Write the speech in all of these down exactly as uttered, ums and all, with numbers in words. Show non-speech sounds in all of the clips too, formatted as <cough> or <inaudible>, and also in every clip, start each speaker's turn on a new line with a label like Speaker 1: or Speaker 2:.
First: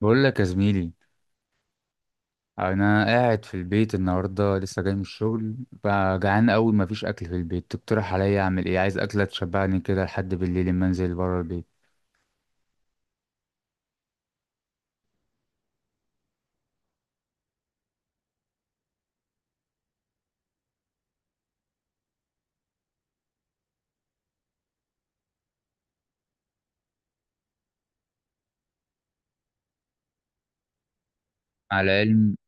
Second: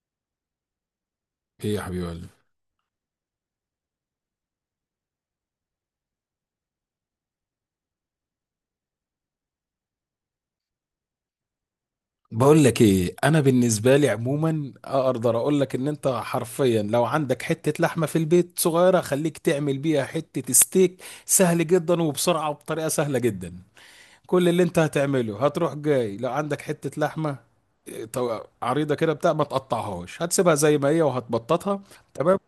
Speaker 1: بقول لك يا زميلي،
Speaker 2: ايه يا حبيب قلبي.
Speaker 1: انا قاعد في البيت النهارده لسه جاي من الشغل بقى. جعان قوي مفيش اكل في البيت. تقترح عليا اعمل ايه؟ عايز اكله تشبعني كده لحد بالليل لما انزل بره البيت.
Speaker 2: بقول لك ايه، انا بالنسبه لي عموما اقدر اقول لك ان انت حرفيا لو عندك حته لحمه في البيت صغيره خليك تعمل بيها حته ستيك سهل جدا وبسرعه وبطريقه سهله جدا. كل اللي انت هتعمله هتروح جاي لو عندك حته لحمه إيه، طو- عريضه كده بتاع ما تقطعهاش، هتسيبها زي ما هي
Speaker 1: مع
Speaker 2: وهتبططها.
Speaker 1: العلم
Speaker 2: تمام.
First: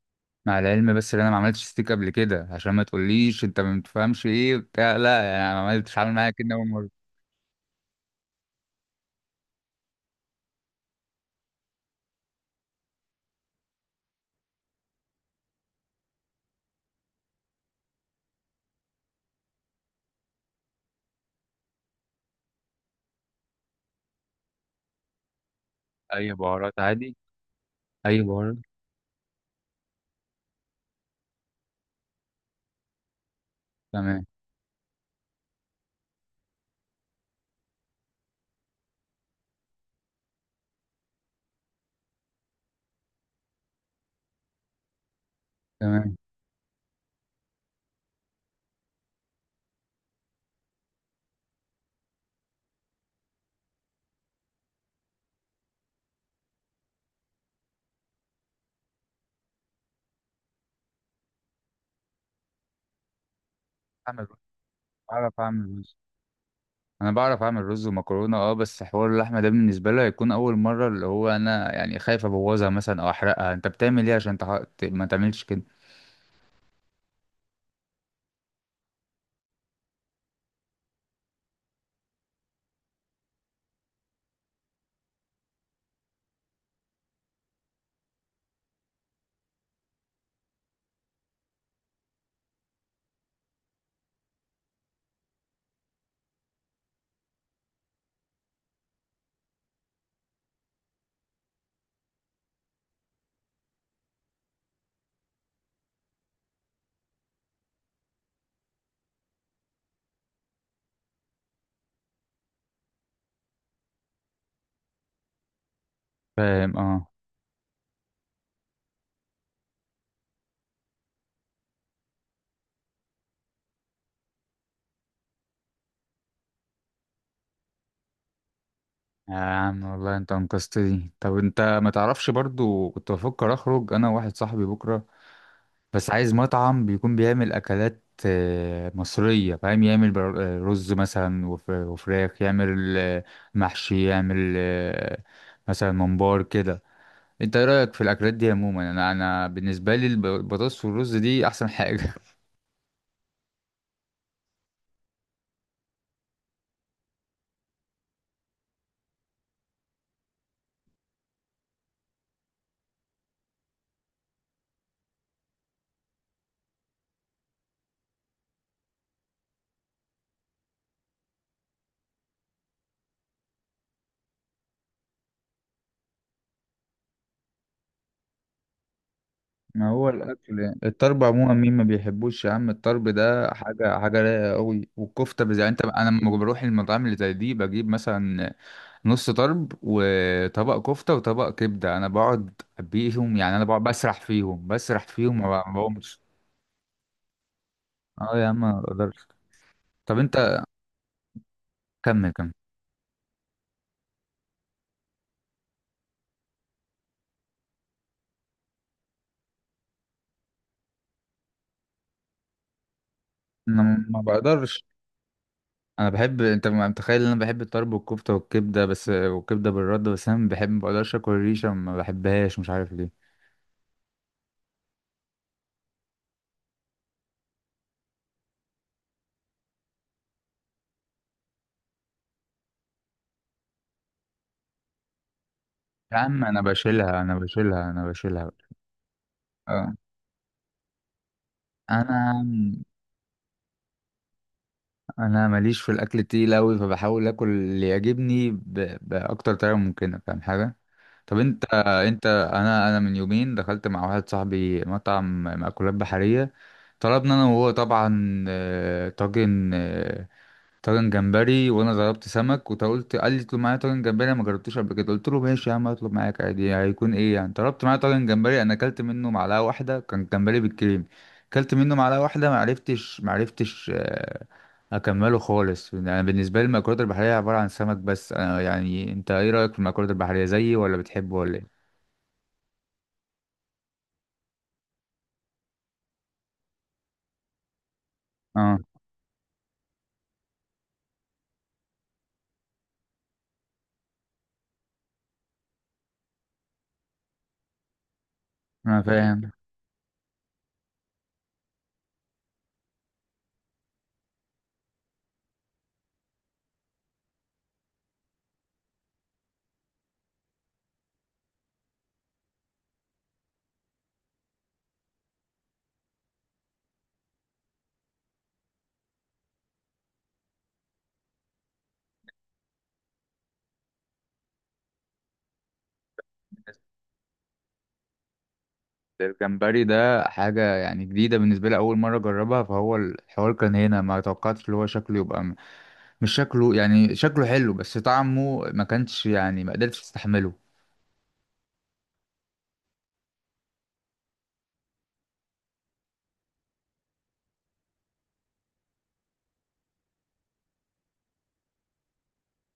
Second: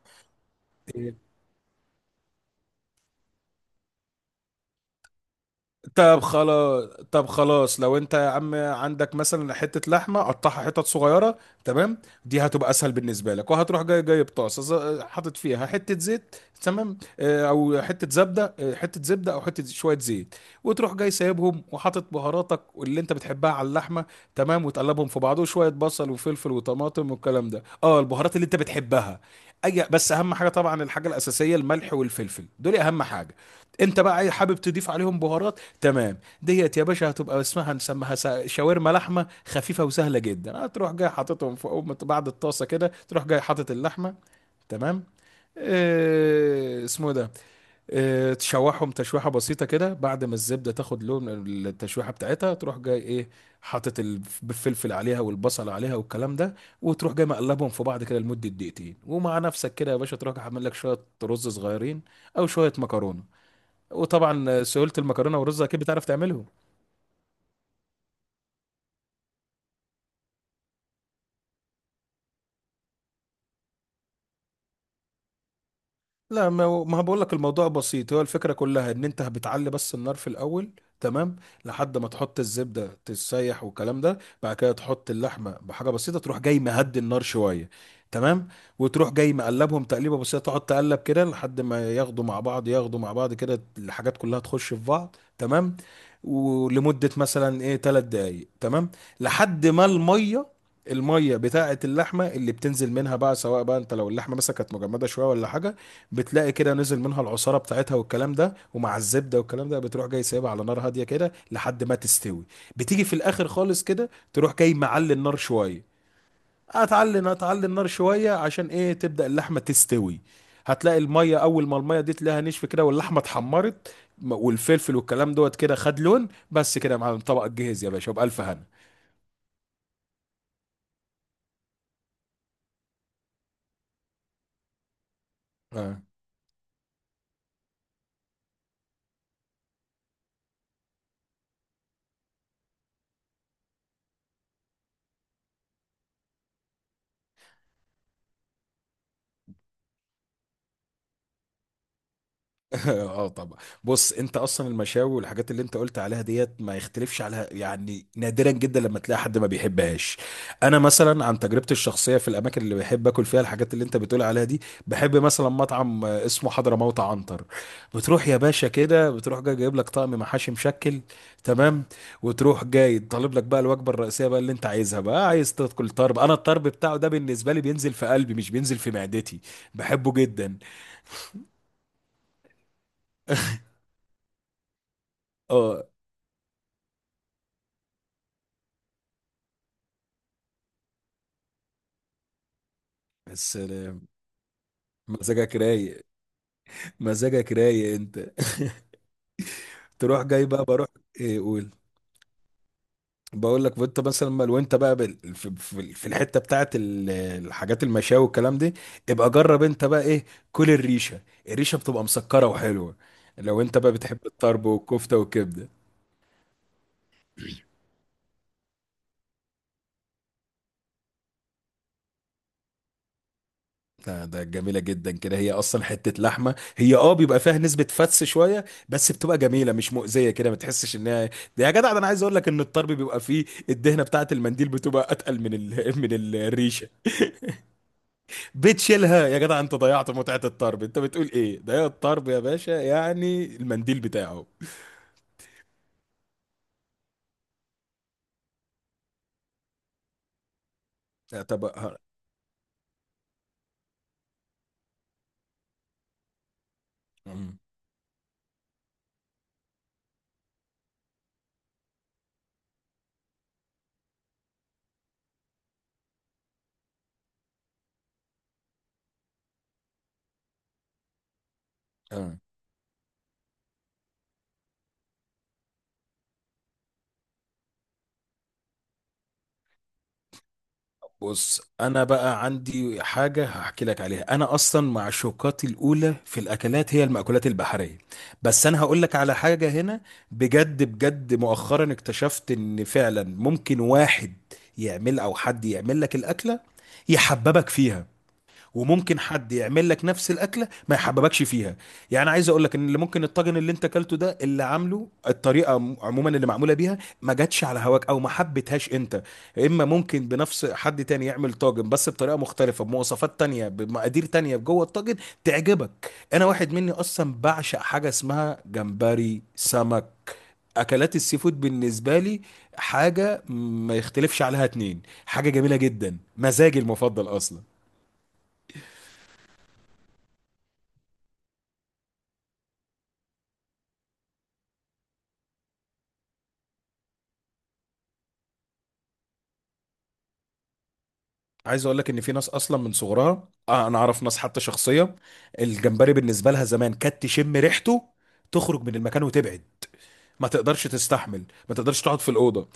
Speaker 1: مع العلم بس ان انا ما عملتش ستيك قبل كده، عشان ما تقوليش انت ما بتفهمش ايه بتاع. لا يعني أنا ما عملتش، عامل
Speaker 2: طب
Speaker 1: معايا كده اول
Speaker 2: خلاص.
Speaker 1: مره.
Speaker 2: طب خلاص لو انت يا عم عندك مثلا حته لحمه قطعها حتت صغيره. تمام. دي هتبقى اسهل بالنسبه لك، وهتروح جاي جاي بطاسه ز- حاطط فيها حته زيت. تمام. اه، او حته زبده، اه، حته زبده او حته شويه زيت. وتروح جاي سايبهم وحاطط بهاراتك واللي انت بتحبها على اللحمه. تمام، وتقلبهم في بعض وشويه بصل
Speaker 1: اي
Speaker 2: وفلفل
Speaker 1: بهارات
Speaker 2: وطماطم
Speaker 1: عادي،
Speaker 2: والكلام ده، اه
Speaker 1: اي
Speaker 2: البهارات اللي
Speaker 1: بهارات.
Speaker 2: انت بتحبها. اي بس اهم حاجه طبعا، الحاجه الاساسيه الملح والفلفل، دول اهم حاجه. انت بقى
Speaker 1: تمام.
Speaker 2: إيه، حابب تضيف عليهم بهارات؟ تمام، ديت يا باشا هتبقى اسمها، نسميها سا- شاورما لحمه خفيفه وسهله جدا. هتروح جاي حاططهم فوق بعد الطاسه، كده تروح جاي حاطط اللحمه. تمام.
Speaker 1: تمام.
Speaker 2: إيه اسمه إيه ده؟ إيه، تشوحهم تشويحه بسيطه كده، بعد ما الزبده تاخد لون التشويحه بتاعتها تروح جاي ايه، حاطط الف- الفلفل عليها والبصل عليها والكلام ده. وتروح جاي مقلبهم في بعض كده لمده دقيقتين، ومع نفسك كده يا باشا تروح جاي عامل لك شويه رز صغيرين او شويه مكرونه.
Speaker 1: اعمل رز.
Speaker 2: وطبعا سهوله المكرونه
Speaker 1: اعرف
Speaker 2: والرز
Speaker 1: اعمل
Speaker 2: اكيد
Speaker 1: رز.
Speaker 2: بتعرف تعملهم.
Speaker 1: انا بعرف اعمل رز ومكرونه، اه. بس حوار اللحمه ده بالنسبه لي هيكون اول مره، اللي هو انا يعني خايف ابوظها مثلا او احرقها. انت بتعمل ايه عشان تح... ت- ما تعملش كده؟
Speaker 2: لا، ما هو- ما بقول لك الموضوع بسيط، هو الفكره كلها ان انت بتعلي بس النار في الاول. تمام. لحد ما تحط الزبده تسيح والكلام ده، بعد كده تحط اللحمه بحاجه بسيطه، تروح جاي مهدي النار شويه. تمام. وتروح جاي مقلبهم تقليبه بسيطه، تقعد تقلب كده لحد ما ياخدوا مع بعض، ياخدوا مع بعض كده، الحاجات كلها تخش في بعض. تمام، ولمده مثلا ايه ثلاث دقائق. تمام، لحد ما الميه الميه بتاعه اللحمه اللي بتنزل منها بقى، سواء بقى انت لو اللحمه مثلا كانت مجمده شويه ولا حاجه، بتلاقي كده نزل منها العصاره بتاعتها والكلام ده، ومع الزبده والكلام ده بتروح جاي سايبها على نار هاديه كده لحد ما تستوي. بتيجي في الاخر خالص كده تروح جاي معلي النار شويه.
Speaker 1: فاهم، اه.
Speaker 2: هتعلي هتعلي النار شويه عشان ايه؟ تبدا اللحمه تستوي. هتلاقي الميه، اول ما الميه دي تلاقيها نشف كده، واللحمه اتحمرت م- والفلفل والكلام دوت كده خد لون، بس كده يا معلم طبقك جهز يا باشا وبألف هنا.
Speaker 1: يا عم والله انت انقذتني. طب انت ما تعرفش برضو كنت بفكر اخرج انا وواحد صاحبي بكره،
Speaker 2: آه.
Speaker 1: بس عايز مطعم بيكون بيعمل اكلات آه، مصريه، فاهم. يعمل بر- آه، رز مثلا وف- وفراخ. يعمل آه، محشي. يعمل آه، مثلا ممبار كده. انت ايه رايك في الاكلات دي عموما؟ انا انا بالنسبه لي الب- البطاطس والرز دي احسن حاجه <laughs>
Speaker 2: <laughs> اه طبعا. بص انت اصلا المشاوي والحاجات اللي انت قلت عليها ديت ما يختلفش عليها، يعني نادرا جدا لما تلاقي حد ما بيحبهاش. انا مثلا عن تجربتي الشخصيه، في الاماكن اللي بحب اكل فيها الحاجات اللي انت بتقول عليها دي، بحب مثلا مطعم آه، اسمه حضرموت عنتر. بتروح يا باشا كده، بتروح جاي جايب لك طقم محاشي مشكل. تمام. وتروح جاي طالب لك بقى الوجبه الرئيسيه بقى اللي انت عايزها، بقى عايز تاكل طرب، انا الطرب بتاعه ده بالنسبه لي بينزل في قلبي مش بينزل في معدتي.
Speaker 1: ما هو
Speaker 2: بحبه
Speaker 1: الاكل
Speaker 2: جدا.
Speaker 1: يعني. الطرب عموما مين ما بيحبوش يا عم؟ الطرب ده
Speaker 2: <laughs>
Speaker 1: حاجه، حاجه رايقه قوي. والكفته بز... يعني انت.
Speaker 2: اه،
Speaker 1: انا لما بروح المطاعم اللي زي دي بجيب مثلا نص طرب وطبق كفته وطبق كبده. انا بقعد بيهم يعني،
Speaker 2: بس
Speaker 1: انا بقعد بسرح فيهم، بسرح فيهم
Speaker 2: مزاجك
Speaker 1: ما
Speaker 2: رايق.
Speaker 1: بقومش.
Speaker 2: مزاجك رايق انت.
Speaker 1: اه يا عم ما بقدرش.
Speaker 2: <laughs>
Speaker 1: طب
Speaker 2: تروح
Speaker 1: انت.
Speaker 2: جاي بقى بروح. ايه قول.
Speaker 1: كمل كمل.
Speaker 2: بقول لك وانت مثلا ما- وانت بقى بال- في في- في الحته بتاعت ال- الحاجات المشاوي والكلام دي، ابقى جرب انت بقى ايه. كل الريشه. الريشه بتبقى مسكره وحلوه، لو انت بقى
Speaker 1: انا
Speaker 2: بتحب
Speaker 1: ما
Speaker 2: الطرب
Speaker 1: بقدرش.
Speaker 2: والكفته والكبده.
Speaker 1: انا بحب، انت ما متخيل ان انا بحب الطرب والكفته والكبده بس، والكبده بالرده بس. انا بحب، ما بقدرش اكل الريشه. ما بحبهاش، مش عارف ليه.
Speaker 2: ده ده جميلة جدا كده، هي أصلا حتة لحمة هي اه بيبقى فيها نسبة فتس شوية بس بتبقى جميلة مش مؤذية كده ما تحسش إنها. ده يا جدع، ده أنا عايز أقول لك إن الطرب بيبقى فيه الدهنة بتاعة المنديل بتبقى أتقل من ال... <laughs> من
Speaker 1: يا عم انا
Speaker 2: الريشة.
Speaker 1: بشيلها، انا بشيلها، انا بشيلها.
Speaker 2: بتشيلها يا جدع؟ أنت
Speaker 1: اه،
Speaker 2: ضيعت متعة الطرب، أنت بتقول إيه؟ ده الطرب يا
Speaker 1: انا
Speaker 2: باشا يعني المنديل بتاعه.
Speaker 1: انا ماليش في الاكل التقيل قوي، فبحاول اكل اللي يعجبني ب... باكتر طريقه ممكنه. فاهم حاجه. طب
Speaker 2: لا،
Speaker 1: انت.
Speaker 2: طب ها-
Speaker 1: انت انا انا من يومين دخلت مع واحد صاحبي مطعم مأكولات بحريه. طلبنا انا وهو طبعا آه، طاجن، آه، طاجن جمبري. وانا ضربت سمك، وانت قلت. قال لي اطلب معايا طاجن جمبري، انا ما جربتوش قبل كده. قلت له ماشي يا عم، اطلب معاك عادي، هيكون ايه يعني. طلبت معايا طاجن جمبري. انا اكلت منه معلقه واحده، كان جمبري بالكريم. اكلت منه معلقه
Speaker 2: أم.
Speaker 1: واحده، ما عرفتش ما عرفتش آه، اكمله خالص. انا بالنسبه لي المأكولات البحريه عباره عن سمك بس. انا يعني انت ايه رايك في المأكولات البحريه زيي، ولا بتحبه ولا
Speaker 2: بص
Speaker 1: ايه؟
Speaker 2: انا بقى عندي حاجه هحكي لك عليها، انا اصلا معشوقاتي الاولى في الاكلات هي المأكولات البحريه. بس
Speaker 1: اه.
Speaker 2: انا هقول لك على حاجه هنا. بجد بجد مؤخرا اكتشفت ان فعلا ممكن واحد يعمل، او حد يعمل لك الاكله يحببك فيها،
Speaker 1: انا
Speaker 2: وممكن
Speaker 1: فاهم.
Speaker 2: حد يعمل لك نفس الاكله ما يحببكش فيها. يعني عايز اقول لك ان اللي ممكن الطاجن اللي انت اكلته ده اللي عامله الطريقه عم- عموما اللي معموله بيها ما جاتش على هواك او ما حبيتهاش انت. اما ممكن بنفس، حد تاني يعمل طاجن بس بطريقه مختلفه، بمواصفات تانية بمقادير تانية جوه الطاجن، تعجبك. انا واحد مني اصلا بعشق حاجه اسمها جمبري سمك، اكلات السي فود بالنسبه لي حاجه ما يختلفش عليها. اتنين حاجه جميله جدا، مزاجي المفضل اصلا.
Speaker 1: الجمبري ده حاجة يعني جديدة بالنسبة لي، أول مرة أجربها. فهو الحوار كان هنا، ما توقعتش اللي هو شكله يبقى. مش شكله يعني، شكله حلو بس طعمه ما كانش يعني، ما قدرتش تستحمله.
Speaker 2: عايز اقول لك ان في ناس اصلا من صغرها آه، انا اعرف ناس حتى شخصيه الجمبري بالنسبه لها زمان كانت تشم ريحته تخرج من المكان وتبعد، ما تقدرش تستحمل، ما تقدرش تقعد في الاوضه.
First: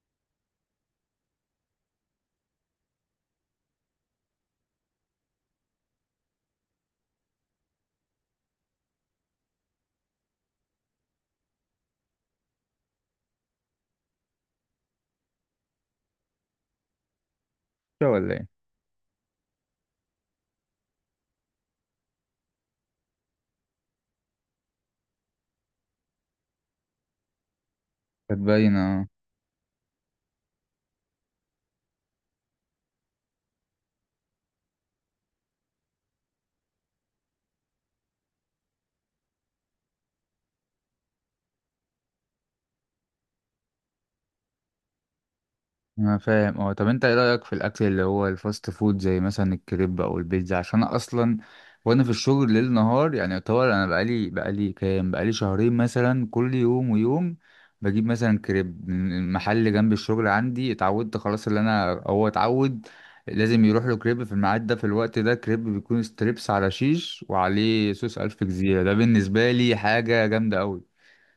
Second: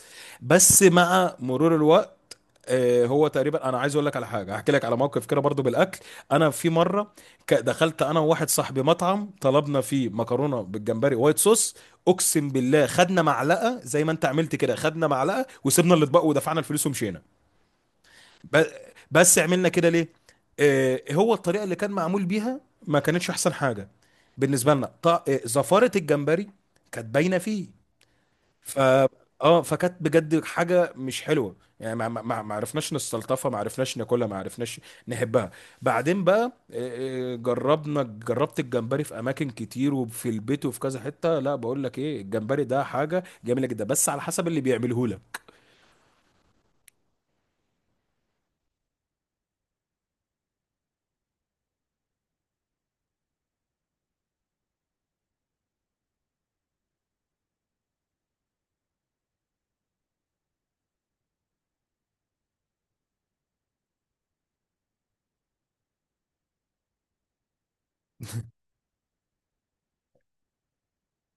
Speaker 2: بس مع مرور الوقت، آه، هو تقريبا انا عايز اقول لك على حاجه، احكي لك على موقف كده برضو بالاكل. انا في مره ك- دخلت انا وواحد صاحبي مطعم، طلبنا فيه مكرونه بالجمبري وايت صوص. اقسم بالله خدنا معلقه زي ما انت عملت كده، خدنا معلقه وسيبنا الاطباق ودفعنا الفلوس ومشينا.
Speaker 1: شو ولا ايه.
Speaker 2: ب- بس عملنا كده ليه؟ آه، هو الطريقه اللي كان معمول بيها ما كانتش احسن حاجه بالنسبه لنا. ط- آه، زفاره الجمبري كانت باينه فيه.
Speaker 1: كانت
Speaker 2: ف
Speaker 1: باينة.
Speaker 2: اه فكانت بجد حاجه مش حلوه، يعني ما ما ما ما عرفناش نستلطفها، ما عرفناش ناكلها، ما عرفناش نحبها. بعدين بقى، آه، آه، جربنا، جربت الجمبري في اماكن كتير وفي البيت وفي كذا حته، لا بقول لك ايه، الجمبري ده حاجه جميله جدا بس على حسب اللي بيعمله لك.
Speaker 1: انا فاهم، اه. طب انت ايه رايك في الاكل اللي هو الفاست فود زي مثلا الكريب او البيتزا؟ عشان انا اصلا وانا في الشغل ليل نهار يعني، يعتبر انا بقالي بقالي كام، بقالي شهرين مثلا، كل يوم ويوم بجيب مثلا كريب من محل جنب الشغل عندي. اتعودت خلاص. اللي انا هو اتعود لازم يروح له كريب في الميعاد ده، في الوقت ده. كريب بيكون ستريبس على شيش وعليه صوص الف جزيره. ده بالنسبه لي حاجه جامده قوي.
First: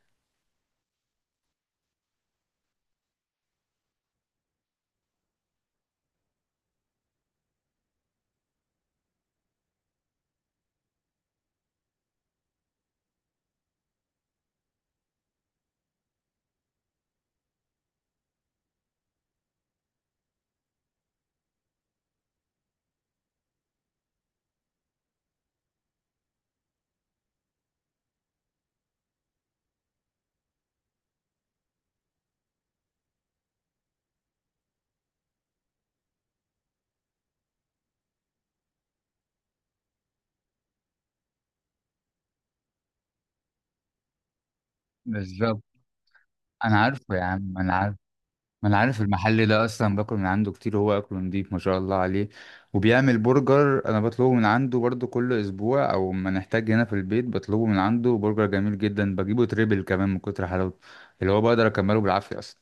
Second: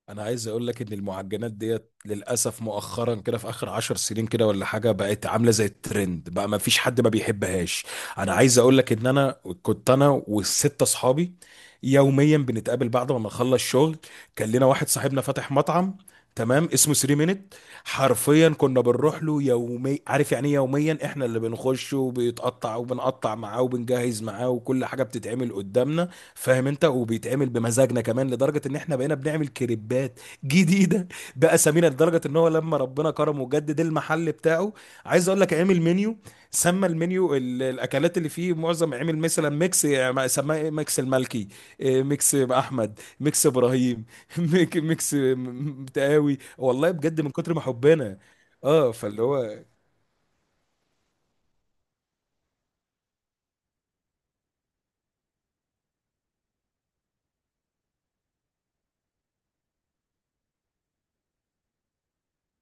Speaker 2: انا عايز اقول لك ان المعجنات ديت للاسف مؤخرا كده في اخر عشر سنين كده ولا حاجه بقت عامله زي الترند، بقى ما فيش حد ما بيحبهاش. انا عايز اقول لك ان انا كنت انا والستة اصحابي يوميا بنتقابل بعد ما نخلص شغل. كان لنا واحد صاحبنا فاتح مطعم، تمام، اسمه ثري مينت. حرفيا كنا بنروح له يومي، عارف يعني ايه يوميا؟ احنا اللي بنخش وبيتقطع وبنقطع معاه وبنجهز معاه وكل حاجه بتتعمل قدامنا، فاهم انت، وبيتعمل بمزاجنا كمان. لدرجه ان احنا بقينا بنعمل كريبات جديده <laughs> باسامينا. لدرجه ان هو لما ربنا كرمه وجدد المحل بتاعه، عايز اقول لك عامل منيو، سمى المنيو ال- الاكلات اللي فيه، معظم عامل مثلا ميكس يعني، سماه إيه؟ ميكس الملكي، إيه، ميكس احمد، ميكس ابراهيم. <laughs> ميك- ميكس م-
Speaker 1: بالظبط.
Speaker 2: م- تقاوي،
Speaker 1: انا
Speaker 2: والله
Speaker 1: عارفه
Speaker 2: بجد
Speaker 1: يا
Speaker 2: من كتر
Speaker 1: عم،
Speaker 2: ما
Speaker 1: انا عارف.
Speaker 2: حبنا.
Speaker 1: ما انا
Speaker 2: اه
Speaker 1: عارف
Speaker 2: فاللي
Speaker 1: المحل
Speaker 2: هو
Speaker 1: ده اصلا، باكل من عنده كتير، هو اكله نضيف ما شاء الله عليه. وبيعمل برجر، انا بطلبه من عنده برضو كل اسبوع، او ما نحتاج هنا في البيت بطلبه من عنده. برجر جميل جدا، بجيبه تريبل كمان من كتر حلاوته اللي هو بقدر اكمله بالعافية اصلا.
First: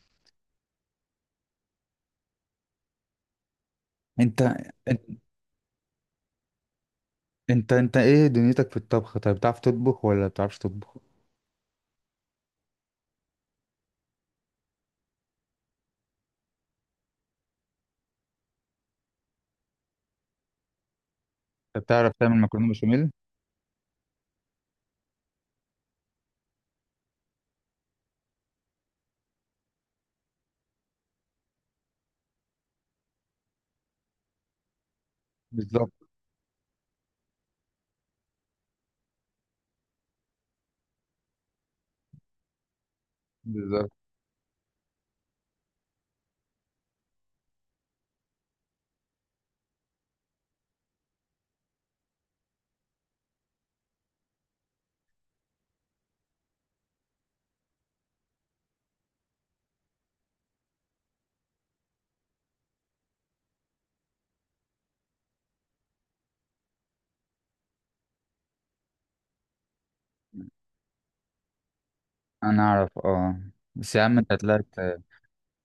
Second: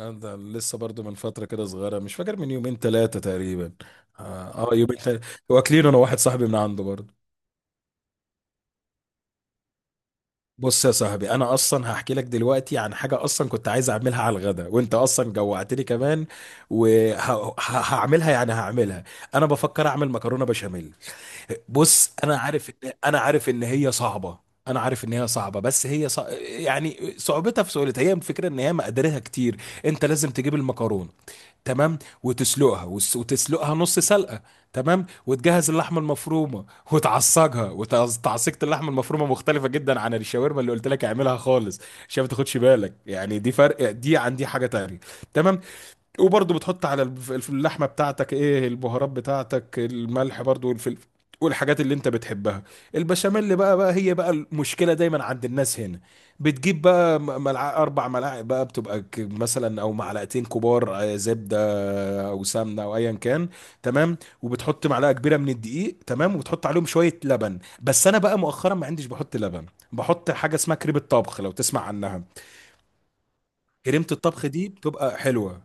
Speaker 2: آه، ده لسه برضو من فترة كده صغيرة، مش فاكر، من يومين ثلاثة تقريبا.
Speaker 1: انت
Speaker 2: اه آه، يومين
Speaker 1: انت
Speaker 2: ثلاثة واكلين انا واحد صاحبي من عنده برضو.
Speaker 1: انت, انت ايه دنيتك في الطبخ طيب؟ بتعرف تطبخ ولا بتعرفش
Speaker 2: بص يا
Speaker 1: تطبخ؟
Speaker 2: صاحبي، انا اصلا هحكي لك دلوقتي عن حاجة اصلا كنت عايز اعملها على الغدا، وانت اصلا جوعتني كمان وهعملها، يعني هعملها. انا بفكر اعمل مكرونة بشاميل.
Speaker 1: طب بتعرف
Speaker 2: بص
Speaker 1: تعمل
Speaker 2: انا
Speaker 1: مكرونة
Speaker 2: عارف ان،
Speaker 1: بشاميل؟
Speaker 2: انا عارف ان هي صعبة. انا عارف ان هي صعبة، بس هي صع... يعني صعوبتها في سهولتها، هي الفكرة ان هي مقاديرها كتير. انت لازم تجيب المكرونة، تمام، وتسلقها وس- وتسلقها نص سلقه. تمام، وتجهز
Speaker 1: بالظبط.
Speaker 2: اللحمه المفرومه وتعصجها. وتعصيجة اللحمه المفرومه مختلفه جدا عن الشاورما اللي قلت لك اعملها خالص، عشان ما تاخدش بالك يعني، دي
Speaker 1: بالظبط.
Speaker 2: فرق دي عن دي حاجه تانية. تمام. وبرضه بتحط على الف- الف- اللحمه بتاعتك ايه؟ البهارات بتاعتك، الملح برضه والفلفل والحاجات اللي انت بتحبها. البشاميل بقى، بقى هي بقى المشكله دايما عند الناس هنا، بتجيب بقى، م- ملع... اربع ملاعق بقى، بتبقى ك- مثلا او معلقتين كبار آه، زبده او سمنه او ايا كان. تمام وبتحط معلقه كبيره من الدقيق، تمام، وبتحط عليهم شويه لبن، بس انا بقى مؤخرا ما عنديش بحط لبن، بحط حاجه اسمها كريمه طبخ، لو تسمع عنها.
Speaker 1: انا اعرف، اه. بس يا
Speaker 2: كريمه
Speaker 1: عم انت
Speaker 2: الطبخ
Speaker 1: طلعت.
Speaker 2: دي بتبقى حلوه،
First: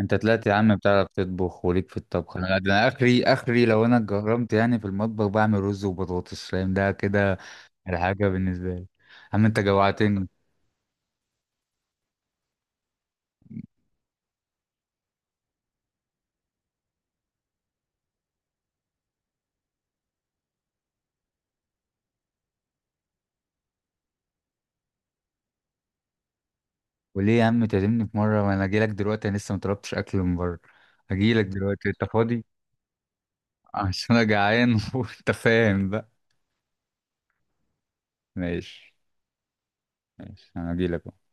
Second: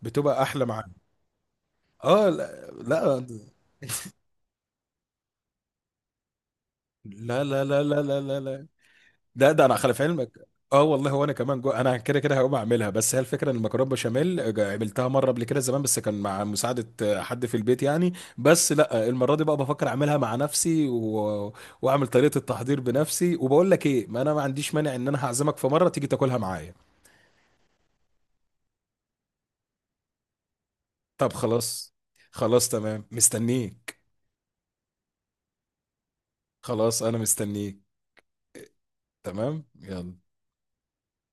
Speaker 1: انت
Speaker 2: بتبقى
Speaker 1: طلعت يا
Speaker 2: احلى
Speaker 1: عم
Speaker 2: معاها.
Speaker 1: بتعرف تطبخ وليك في
Speaker 2: اه
Speaker 1: الطبخ. انا ده،
Speaker 2: لا
Speaker 1: انا اخري
Speaker 2: لا
Speaker 1: اخري. لو انا اتجرمت يعني في المطبخ بعمل رز وبطاطس، فاهم ده كده.
Speaker 2: لا لا لا لا لا
Speaker 1: الحاجه
Speaker 2: لا لا،
Speaker 1: بالنسبه لي يا عم،
Speaker 2: ده
Speaker 1: انت
Speaker 2: ده انا خلف
Speaker 1: جوعتني.
Speaker 2: علمك. اه والله، وانا كمان جو، انا كده كده هقوم اعملها. بس هي الفكره ان المكرونه بشاميل جا- عملتها مره قبل كده زمان، بس كان مع مساعده آه، حد في البيت يعني. بس لا آه، المره دي بقى بفكر اعملها مع نفسي و... واعمل طريقه التحضير بنفسي. وبقول لك ايه، ما انا ما عنديش مانع ان انا هعزمك في مره تيجي تاكلها معايا.
Speaker 1: وليه يا عم تعزمني في مره؟ وانا اجي لك دلوقتي. انا لسه ما طلبتش اكل من بره،
Speaker 2: طب
Speaker 1: اجي لك دلوقتي.
Speaker 2: خلاص.
Speaker 1: انت فاضي؟
Speaker 2: خلاص، تمام،
Speaker 1: <laughs>
Speaker 2: مستنيك.
Speaker 1: عشان انا جعان <laughs> وانت فاهم بقى.
Speaker 2: خلاص انا مستنيك.
Speaker 1: ماشي.
Speaker 2: تمام، يلا.
Speaker 1: ماشي انا اجي لك.